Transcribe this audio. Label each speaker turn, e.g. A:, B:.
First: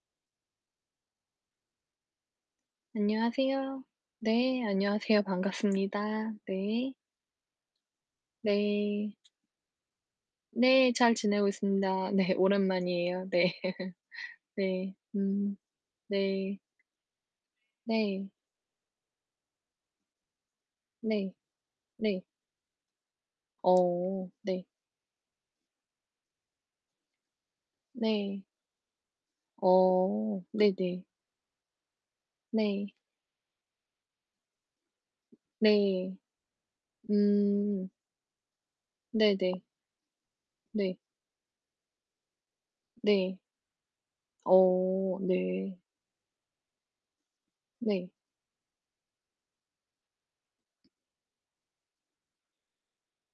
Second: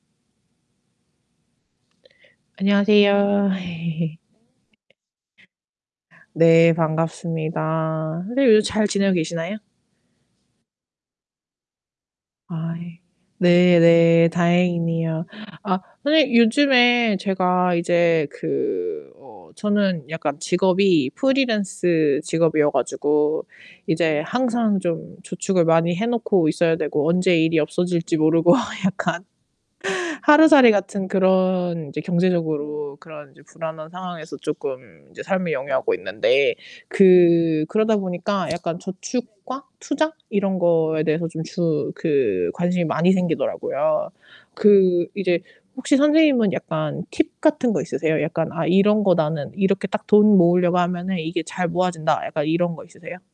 A: 안녕하세요.
B: 안녕하세요. 네, 안녕하세요. 반갑습니다.
A: 네,
B: 네.
A: 반갑습니다. 선생님 요즘 잘 지내고
B: 네.
A: 계시나요?
B: 네, 잘 지내고 있습니다. 네,
A: 아 예.
B: 오랜만이에요. 네.
A: 네 네.
B: 네.
A: 다행이네요.
B: 음
A: 아 선생님
B: 네.
A: 요즘에 제가 이제
B: 네.
A: 그 어 저는 약간 직업이
B: 네.
A: 프리랜스
B: 네.
A: 직업이어 가지고 이제
B: 어 네.
A: 항상 좀 저축을 많이 해 놓고 있어야 되고 언제 일이 없어질지
B: 네.
A: 모르고 약간.
B: 어
A: 하루살이
B: 네네.
A: 같은 그런 이제
B: 네.
A: 경제적으로 그런 불안한 상황에서 쪼끔 이제 삶을 영위하고
B: 네.
A: 있는데 그
B: 음.
A: 그러다 보니까 약간
B: 네네.
A: 저축과 투자 이런
B: 네.
A: 거에 대해서 주 그 관심이 많이
B: 네.
A: 생기더라고요. 그
B: 어
A: 이제
B: 네.
A: 혹시 선생님은 약간 팁 같은 거
B: 네.
A: 있으세요? 약간 '아 이런 거 나는 이렇게 딱 돈 모으려고 하면은 이게 잘 모아진다.' 약간 이런 거 있으세요?